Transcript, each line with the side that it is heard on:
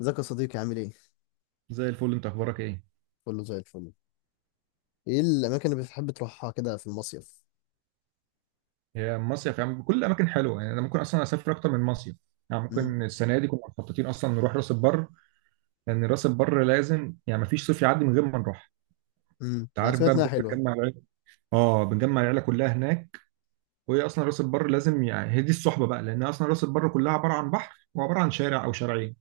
left: ازيك يا صديقي؟ عامل ايه؟
right: زي الفل، انت اخبارك ايه؟
left: كله زي الفل. ايه الاماكن اللي بتحب تروحها كده في المصيف؟
right: يا مصيف يا عم، كل الاماكن حلوه، يعني انا ممكن اصلا اسافر اكتر من مصيف. يعني
left: امم
right: ممكن السنه دي كنا مخططين اصلا نروح راس البر. لان راس البر لازم، يعني ما فيش صيف يعدي من غير ما نروح. انت
left: انا
right: عارف بقى،
left: سمعت انها
right: بنروح
left: حلوه.
right: بنجمع العيله. اه، بنجمع العيله كلها هناك. وهي اصلا راس البر لازم، يعني هي دي الصحبه بقى، لان اصلا راس البر كلها عباره عن بحر وعباره عن شارع او شارعين.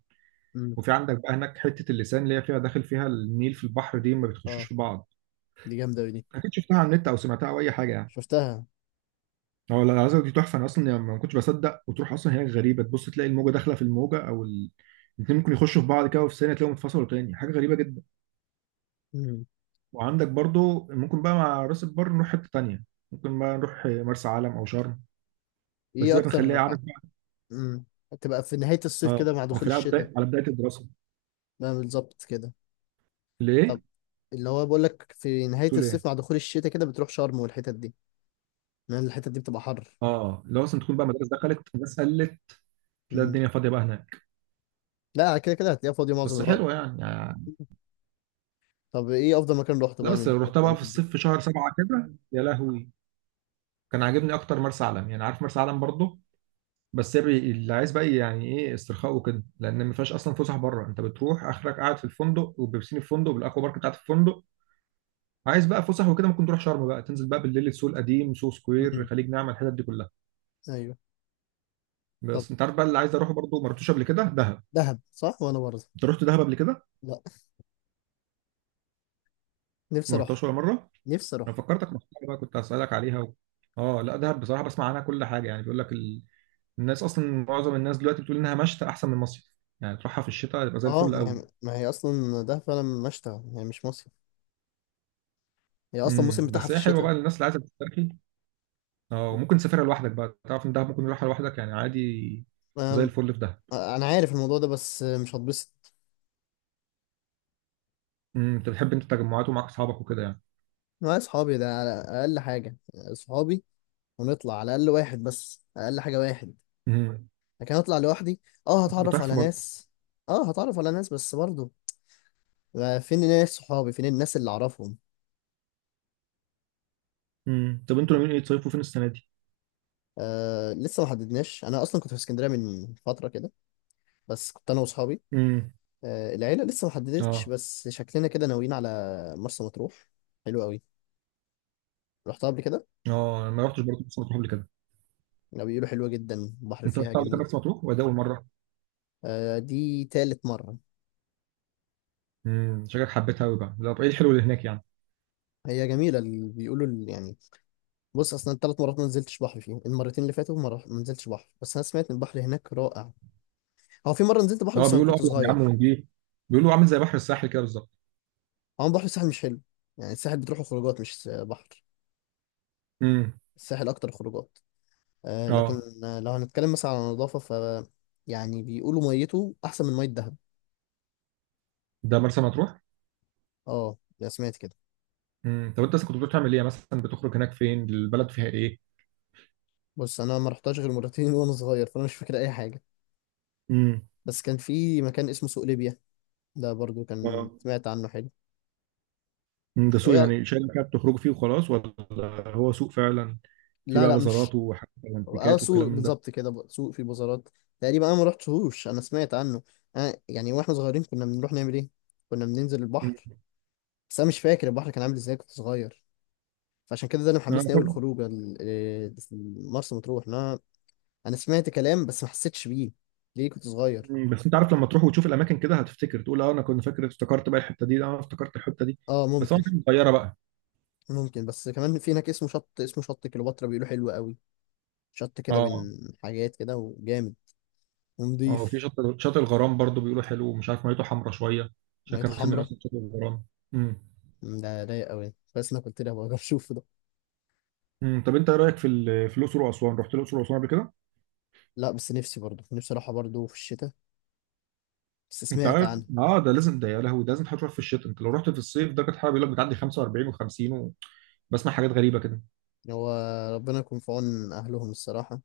left: امم.
right: وفي عندك بقى هناك حته اللسان، اللي هي فيها داخل فيها النيل في البحر، دي ما بتخشوش
left: اه،
right: في بعض.
left: دي جامده أوي دي.
right: اكيد شفتها على النت او سمعتها او اي حاجه يعني.
left: شفتها.
right: اه لا، العزا دي تحفه، انا اصلا يعني ما كنتش بصدق، وتروح اصلا هناك غريبه، تبص تلاقي الموجه داخله في الموجه، او الاتنين ممكن يخشوا في بعض كده، وفي ثانيه تلاقيهم اتفصلوا تاني، حاجه غريبه جدا.
left: امم.
right: وعندك برضو ممكن بقى مع راس البر نروح حته تانيه. ممكن بقى نروح مرسى علم او شرم. بس دي
left: ايه
right: بقى بنخليها،
left: اكتر
right: عارف بقى.
left: امم، تبقى في نهايه الصيف
right: اه،
left: كده مع دخول
right: بنخليها على
left: الشتاء.
right: بدايه الدراسه.
left: بقى بالظبط كده.
right: ليه؟
left: طب، اللي هو بقول لك في نهايه
right: تقول ايه؟
left: الصيف مع دخول الشتاء كده بتروح شرم والحتت دي، لان الحتت دي بتبقى حر.
right: اه لو اصلا تكون بقى مدارس دخلت، الناس قلت، تلاقي
left: امم.
right: الدنيا فاضيه بقى هناك.
left: لا، كده كده هتلاقيها فاضيه معظم
right: بس
left: الوقت.
right: حلوه يعني.
left: طب ايه افضل مكان روحته
right: لا،
left: بقى
right: بس
left: من
right: لو
left: كل
right: رحتها بقى في
left: الاماكن دي؟
right: الصيف في شهر 7 كده، يا لهوي. كان عاجبني اكتر مرسى علم، يعني عارف مرسى علم برضو. بس اللي عايز بقى يعني ايه استرخاء وكده، لان ما فيهاش اصلا فسح بره، انت بتروح اخرك قاعد في الفندق وبيبسين الفندق بالاكوا بارك بتاعت الفندق. عايز بقى فسح وكده، ممكن تروح شرم بقى، تنزل بقى بالليل السوق القديم، سوق سكوير،
left: امم.
right: خليج نعمة، الحتت دي كلها.
left: ايوه. طب
right: بس انت عارف بقى، اللي عايز اروحه برضه ما رحتوش قبل كده، دهب.
left: دهب، صح، وانا برضه.
right: انت رحت دهب قبل كده؟
left: لا، نفسي
right: ما رحتهاش
left: اروح.
right: ولا مره؟
left: نفسي
right: انا
left: اروح.
right: فكرتك محتاج بقى، كنت هسالك عليها اه لا، دهب بصراحه بسمع عنها كل حاجه، يعني بيقول لك الناس اصلا، معظم الناس دلوقتي بتقول انها مشتى احسن من مصيف. يعني تروحها في الشتاء يبقى زي
left: اه،
right: الفل
left: ما
right: قوي.
left: هي ما هي اصلا ده فعلا مشتى. هي مش مصيف. هي اصلا الموسم بتاعها
right: بس
left: في
right: هي حلوه
left: الشتاء.
right: بقى للناس اللي عايزه تسترخي. اه، ممكن تسافرها لوحدك بقى، تعرف ان دهب ممكن تروحها لوحدك يعني عادي. زي
left: انا
right: الفل في دهب.
left: أنا عارف الموضوع ده بس مش هتبسط.
right: انت بتحب انت التجمعات ومعاك اصحابك وكده يعني.
left: معايا صحابي ده على اقل حاجه، صحابي، ونطلع على الاقل واحد بس اقل حاجه واحد.
right: امم
left: لكن اطلع لوحدي؟ اه،
right: بتبقى
left: هتعرف على
right: تحفه برضه.
left: ناس. اه، هتعرف على ناس بس برضه، آه، فين الناس صحابي، فين الناس اللي اعرفهم؟
right: طب انتوا ناويين ايه تصيفوا فين السنه دي؟
left: آه، لسه ما حددناش. انا اصلا كنت في اسكندريه من فتره كده بس كنت انا واصحابي.
right: امم.
left: آه، العيلة لسه ما حددتش
right: اه.
left: بس شكلنا كده ناويين على مرسى مطروح. حلو قوي. رحتها قبل كده.
right: اه، انا ما رحتش برضه مرسى مطروح قبل كده.
left: لو بيقولوا حلوة جدا، البحر
right: انت
left: فيها
right: رحت قبل كده
left: جميل.
right: مرسى مطروح ولا ده اول مره؟
left: آه، دي تالت مرة.
right: شكلك حبيتها قوي بقى. لا، طب ايه الحلو اللي هناك يعني؟
left: هي جميلة. اللي بيقولوا يعني، بص أصلا التلات مرات ما نزلتش بحر فيهم، المرتين اللي فاتوا ما نزلتش بحر، بس أنا سمعت إن البحر هناك رائع. هو في مرة نزلت بحر
right: اه،
left: بس أنا
right: بيقولوا
left: كنت
right: ابيض يا عم
left: صغير.
right: ونجيب. بيقولوا عامل زي بحر الساحل كده بالظبط.
left: هو بحر الساحل مش حلو، يعني الساحل بتروحوا خروجات مش بحر.
right: امم.
left: الساحل أكتر خروجات. آه، لكن
right: اه،
left: آه، لو هنتكلم مثلا على النظافة، ف يعني بيقولوا ميته أحسن من مية دهب.
right: ده مرسى مطروح.
left: اه، لا سمعت كده.
right: طب انت اصلا كنت بتعمل ايه يعني، مثلا بتخرج هناك، فين البلد فيها ايه؟
left: بص انا ما رحتش غير مرتين وانا صغير، فانا مش فاكر اي حاجه.
right: امم.
left: بس كان في مكان اسمه سوق ليبيا، ده برضو
right: اه.
left: كان سمعت عنه حلو.
right: ده سوق
left: وهي،
right: يعني شركة بتخرج فيه وخلاص، ولا هو سوق فعلا؟ في
left: لا
right: بقى
left: لا مش،
right: بازارات وحاجات
left: اه
right: وانتيكات
left: سوق
right: والكلام من ده.
left: بالظبط كده، سوق في بازارات. تقريبا انا ما رحتهوش انا سمعت عنه. أنا يعني واحنا صغيرين كنا بنروح نعمل ايه؟ كنا بننزل
right: مم.
left: البحر. بس انا مش فاكر البحر كان عامل ازاي، كنت صغير. فعشان كده ده اللي
right: آه،
left: محمسني قوي الخروج مرسى مطروح. انا انا سمعت كلام بس ما حسيتش بيه، ليه كنت صغير.
right: بس انت عارف، لما تروح وتشوف الاماكن كده هتفتكر، تقول اه انا كنت فاكر، افتكرت بقى الحته دي، اه افتكرت الحته دي.
left: اه
right: بس هو
left: ممكن.
right: كانت صغيره بقى.
left: ممكن، بس كمان في هناك اسمه شط، اسمه شط كليوباترا، بيقولوا حلو قوي. شط كده
right: اه،
left: بين حاجات كده، وجامد
right: اه، في
left: ونضيف.
right: شاطئ الغرام برضو بيقولوا حلو، ومش عارف ميته حمرا شويه، عشان
left: ميته
right: كانوا مسمينه
left: حمرا.
right: اصلا شاطئ الغرام. امم.
left: مم، ده رايق قوي بس انا كنت لها بقى اشوف ده.
right: امم، طب انت ايه رايك في الاقصر واسوان؟ رحت الاقصر واسوان قبل كده؟
left: لا، بس نفسي برضه، نفسي اروحها برضه في الشتاء، بس
right: انت
left: سمعت
right: عارف،
left: عنها.
right: اه ده لازم، ده يا لهوي، ده لازم تروح في الشتاء. انت لو رحت في الصيف درجه الحراره بيقول لك بتعدي 45 و50. بسمع حاجات غريبه كده.
left: هو ربنا يكون في عون اهلهم الصراحه،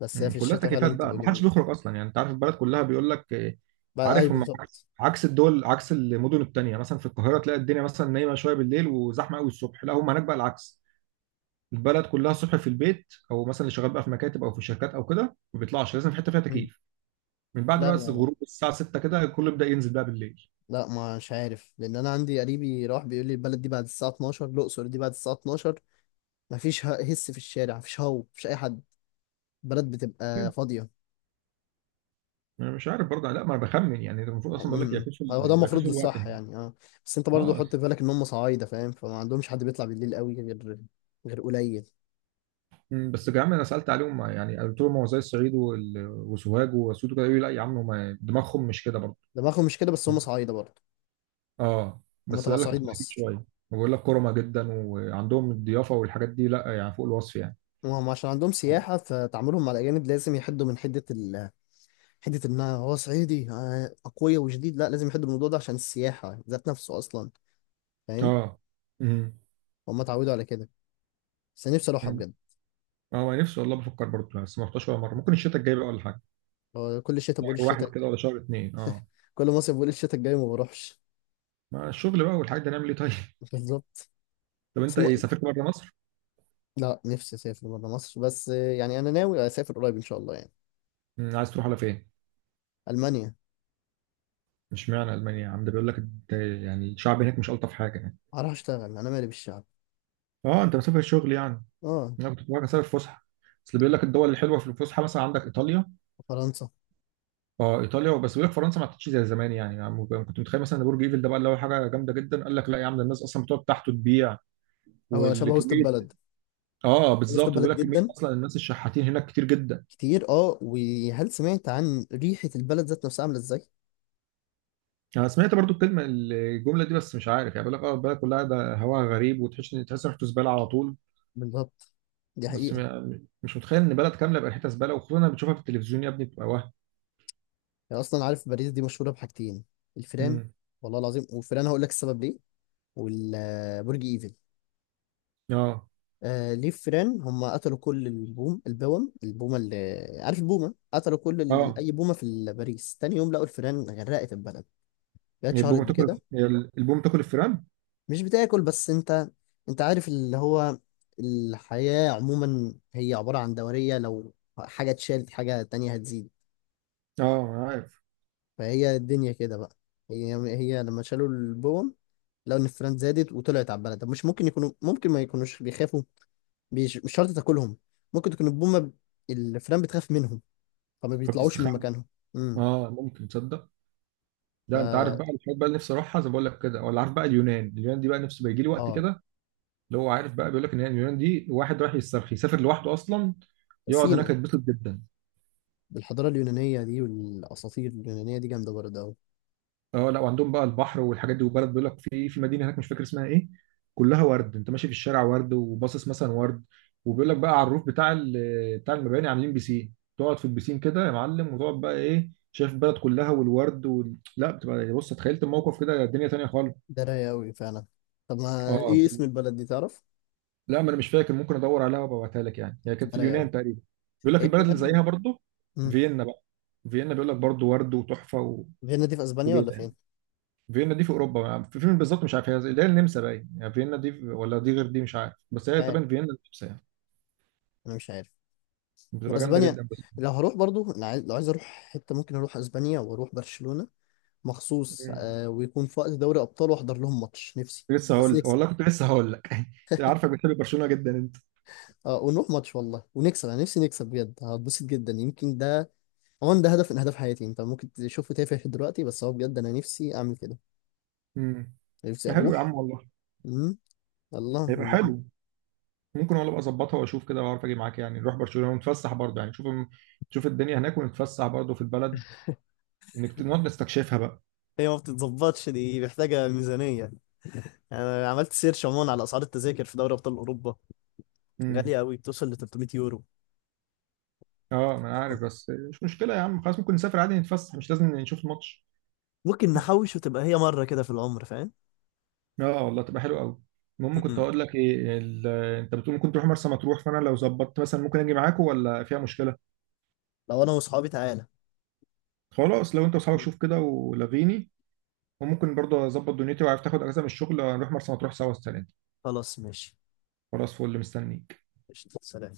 left: بس هي
right: مم.
left: في
right: كلها
left: الشتاء فعلا
right: تكييفات بقى،
left: بتبقى
right: ما حدش
left: جميله.
right: بيخرج اصلا يعني، انت عارف البلد كلها، بيقول لك آه،
left: بقى آه، اي
right: عارف، هم عكس
left: بالظبط.
right: عكس الدول، عكس المدن التانية، مثلا في القاهره تلاقي الدنيا مثلا نايمه شويه بالليل وزحمه قوي الصبح. لا، هم هناك بقى العكس. البلد كلها الصبح في البيت، او مثلا اللي شغال بقى في مكاتب او في شركات او كده ما بيطلعش، لازم في حته فيها
left: مم.
right: تكييف. من بعد
left: لا
right: بقى
left: لا لا،
right: غروب الساعه 6 كده، الكل يبدا ينزل بقى بالليل.
left: لا ما مش عارف، لان انا عندي قريبي راح بيقول لي البلد دي بعد الساعه 12، الاقصر دي بعد الساعه 12 مفيش هس في الشارع، مفيش، هو مفيش اي حد. بلد بتبقى فاضية.
right: انا مش عارف برضه، لا ما انا بخمن يعني، ده المفروض اصلا، بقول لك
left: امم،
right: يعكسوا
left: هو ده
right: ال-
left: المفروض
right: يعكسوا الوقت
left: الصح
right: هنا.
left: يعني، اه. بس انت برضه
right: اه.
left: حط في بالك ان هم صعايدة، فاهم؟ فما عندهمش حد بيطلع بالليل قوي غير، غير قليل.
right: بس يا عم انا سالت عليهم، يعني قلت لهم هو زي الصعيد وسوهاج واسيوط كده، يقولوا لي لا يا عم، هم دماغهم مش كده برضه.
left: دماغهم مش كده بس هم صعايدة برضه.
right: اه،
left: هم
right: بس
left: تبع
right: قال لك
left: صعيد
right: مختلفين
left: مصر.
right: شويه. بقول لك كرمه جدا، وعندهم الضيافه والحاجات دي، لا يعني فوق الوصف يعني.
left: وهم عشان عندهم سياحة، فتعاملهم مع الأجانب لازم يحدوا من حدة حدة إن هو صعيدي آه، أقوياء وشديد. لا، لازم يحدوا من الموضوع ده عشان السياحة ذات نفسه أصلا. فاهم؟
right: اه. امم.
left: هم اتعودوا على كده. بس أنا نفسي أروحها
right: أمم.
left: بجد.
right: اه، ما نفسي والله، بفكر برضه بس ما رحتش ولا مره، ممكن الشتاء الجاي بقى ولا حاجه.
left: هو كل شتاء بقول
right: شهر واحد
left: الشتاء،
right: كده ولا شهر اتنين، اه.
left: كل مصيف بقول الشتاء الجاي ما بروحش.
right: ما الشغل بقى والحاجات دي، نعمل ايه طيب؟
left: بالظبط.
right: طب انت ايه، سافرت بره مصر؟
left: لا، نفسي اسافر بره مصر، بس يعني انا ناوي اسافر قريب ان شاء الله يعني.
right: عايز تروح على فين؟
left: المانيا.
right: مش معنى المانيا يا عم، ده بيقول لك يعني الشعب هناك مش الطف حاجه يعني.
left: هروح اشتغل، انا مالي بالشعب.
right: اه، انت مسافر شغل يعني؟
left: اه.
right: انا كنت بتفرج على سبب الفسحه. اصل بيقول لك الدول الحلوه في الفسحه، مثلا عندك ايطاليا.
left: فرنسا.
right: اه ايطاليا، بس بيقول لك فرنسا ما عادتش زي زمان يعني، كنت متخيل مثلا ان برج ايفل ده بقى اللي هو حاجه جامده جدا، قال لك لا يا عم، ده الناس اصلا بتقعد تحته تبيع،
left: هو شبه وسط
right: والكميه.
left: البلد.
right: اه
left: وسط
right: بالظبط، وبيقول
left: البلد
right: لك كميه
left: جدا.
right: اصلا، الناس الشحاتين هناك كتير جدا.
left: كتير، اه. وهل سمعت عن ريحة البلد ذات نفسها عاملة ازاي؟
right: انا سمعت برضو الكلمه، الجمله دي، بس مش عارف يعني. بيقول لك اه البلد كلها ده هواها غريب، وتحس ان تحس إن ريحته زباله على طول.
left: بالظبط، دي
right: بس
left: حقيقة.
right: مش متخيل ان بلد كامله بقى ريحتها زباله، وخصوصا لما بتشوفها في التلفزيون يا ابني بتبقى وهم.
left: يعني اصلا عارف باريس دي مشهورة بحاجتين: الفيران،
right: مم.
left: والله العظيم، والفيران هقول لك السبب ليه، والبرج ايفل.
right: اه،
left: آه ليه فيران؟ هم قتلوا كل البوم، البوم البومة، اللي عارف البومة، قتلوا كل
right: اه،
left: أي بومة في باريس. تاني يوم لقوا الفيران غرقت البلد. هي اتشهرت
right: البومه تاكل
left: بكده.
right: البومه تاكل الفيران.
left: مش بتاكل، بس أنت، أنت عارف اللي هو الحياة عموما هي عبارة عن دورية، لو حاجة اتشالت حاجة تانية هتزيد.
right: اه عارف.
left: فهي الدنيا كده بقى. هي هي لما شالوا البوم لقوا إن الفيران زادت وطلعت على البلد. طب مش ممكن يكونوا، ممكن ما يكونوش بيخافوا؟ مش مش شرط تاكلهم، ممكن تكون البومة الفيران بتخاف منهم، فما بيطلعوش من
right: فبتستخبى.
left: مكانهم. امم.
right: اه، ممكن تصدق.
left: ف
right: ده انت عارف بقى الحاجات بقى اللي نفسي اروحها زي ما بقول لك كده، ولا عارف بقى، اليونان دي بقى نفسي بيجي لي وقت
left: اه،
right: كده. اللي هو عارف بقى، بيقول لك ان هي اليونان دي، واحد رايح يسترخي يسافر لوحده اصلا، يقعد هناك
left: سينا
right: يتبسط جدا.
left: بالحضاره اليونانيه دي والاساطير اليونانيه دي جامده برضه قوي.
right: اه لا، وعندهم بقى البحر والحاجات دي، وبلد بيقول لك، في مدينه هناك مش فاكر اسمها ايه، كلها ورد، انت ماشي في الشارع ورد، وباصص مثلا ورد. وبيقول لك بقى على الروف بتاع المباني عاملين بيسين، تقعد في البيسين كده يا معلم، وتقعد بقى ايه، شايف البلد كلها والورد لا بتبقى يعني، بص تخيلت الموقف كده الدنيا تانية خالص.
left: ده رايق قوي فعلا. طب ما
right: اه
left: ايه اسم البلد دي، تعرف؟
right: لا، ما انا مش فاكر، ممكن ادور عليها وابعتها لك يعني، هي كانت
left: ده
right: في
left: رايق قوي.
right: اليونان تقريبا. بيقول لك
left: هي
right: البلد اللي
left: اليونان.
right: زيها برضو.
left: امم.
right: فيينا بقى. فيينا بيقول لك برضو ورد وتحفه
left: فيينا دي في اسبانيا
right: وليله
left: ولا فين؟
right: يعني. فيينا دي في اوروبا يعني، في فين بالظبط مش عارف، هي اللي هي النمسا باين يعني، فيينا دي ولا دي غير دي، مش عارف، بس
left: مش
right: هي
left: عارف،
right: طبعا فيينا النمسا يعني.
left: انا مش عارف. لو
right: بتبقى جامده
left: اسبانيا،
right: جدا بس.
left: لو هروح برضه، لو عايز، لو عايز اروح حته ممكن اروح اسبانيا واروح برشلونه مخصوص
right: مم.
left: آه، ويكون في وقت دوري ابطال واحضر لهم ماتش، نفسي.
right: لسه
left: بس
right: هقول لك
left: نكسب.
right: والله، كنت لسه هقول لك عارفك بتحب برشلونه جدا انت.
left: اه، ونروح ماتش والله ونكسب، انا نفسي نكسب بجد. هتبسط جدا يمكن ده، هو ده هدف من اهداف حياتي. انت ممكن تشوفه تافه دلوقتي بس هو بجد انا نفسي اعمل كده.
right: امم
left: نفسي
right: يا حلو
left: اروح.
right: يا عم والله.
left: امم. الله،
right: هيبقى
left: ونروح له.
right: حلو. ممكن والله ابقى اظبطها واشوف كده، واعرف اجي معاك يعني، نروح برشلونه ونتفسح برضه يعني، نشوف الدنيا هناك ونتفسح برضه في البلد، نقعد نستكشفها بقى.
left: هي ما بتتظبطش دي، محتاجة ميزانية. أنا عملت سيرش عموما على أسعار التذاكر في دوري أبطال أوروبا،
right: امم،
left: غالية أوي، بتوصل ل 300 يورو.
right: اه، ما انا عارف، بس مش مشكله يا عم خلاص، ممكن نسافر عادي نتفسح، مش لازم نشوف الماتش.
left: ممكن نحوش وتبقى هي مرة كده في العمر، فاهم؟
right: اه، آه، والله تبقى حلو قوي. المهم كنت
left: مم.
right: هقول لك ايه انت بتقول ممكن تروح مرسى مطروح، فانا لو ظبطت مثلا ممكن اجي معاكم ولا فيها مشكله؟
left: لو أنا وأصحابي تعالى.
right: خلاص لو انت واصحابك، شوف كده ولغيني. وممكن برضه اظبط دنيتي، وعارف تاخد اجازه من الشغل هنروح مرسى مطروح سوا السنه دي.
left: خلاص ماشي.
right: خلاص، فل مستنيك.
left: قشطة، سلام.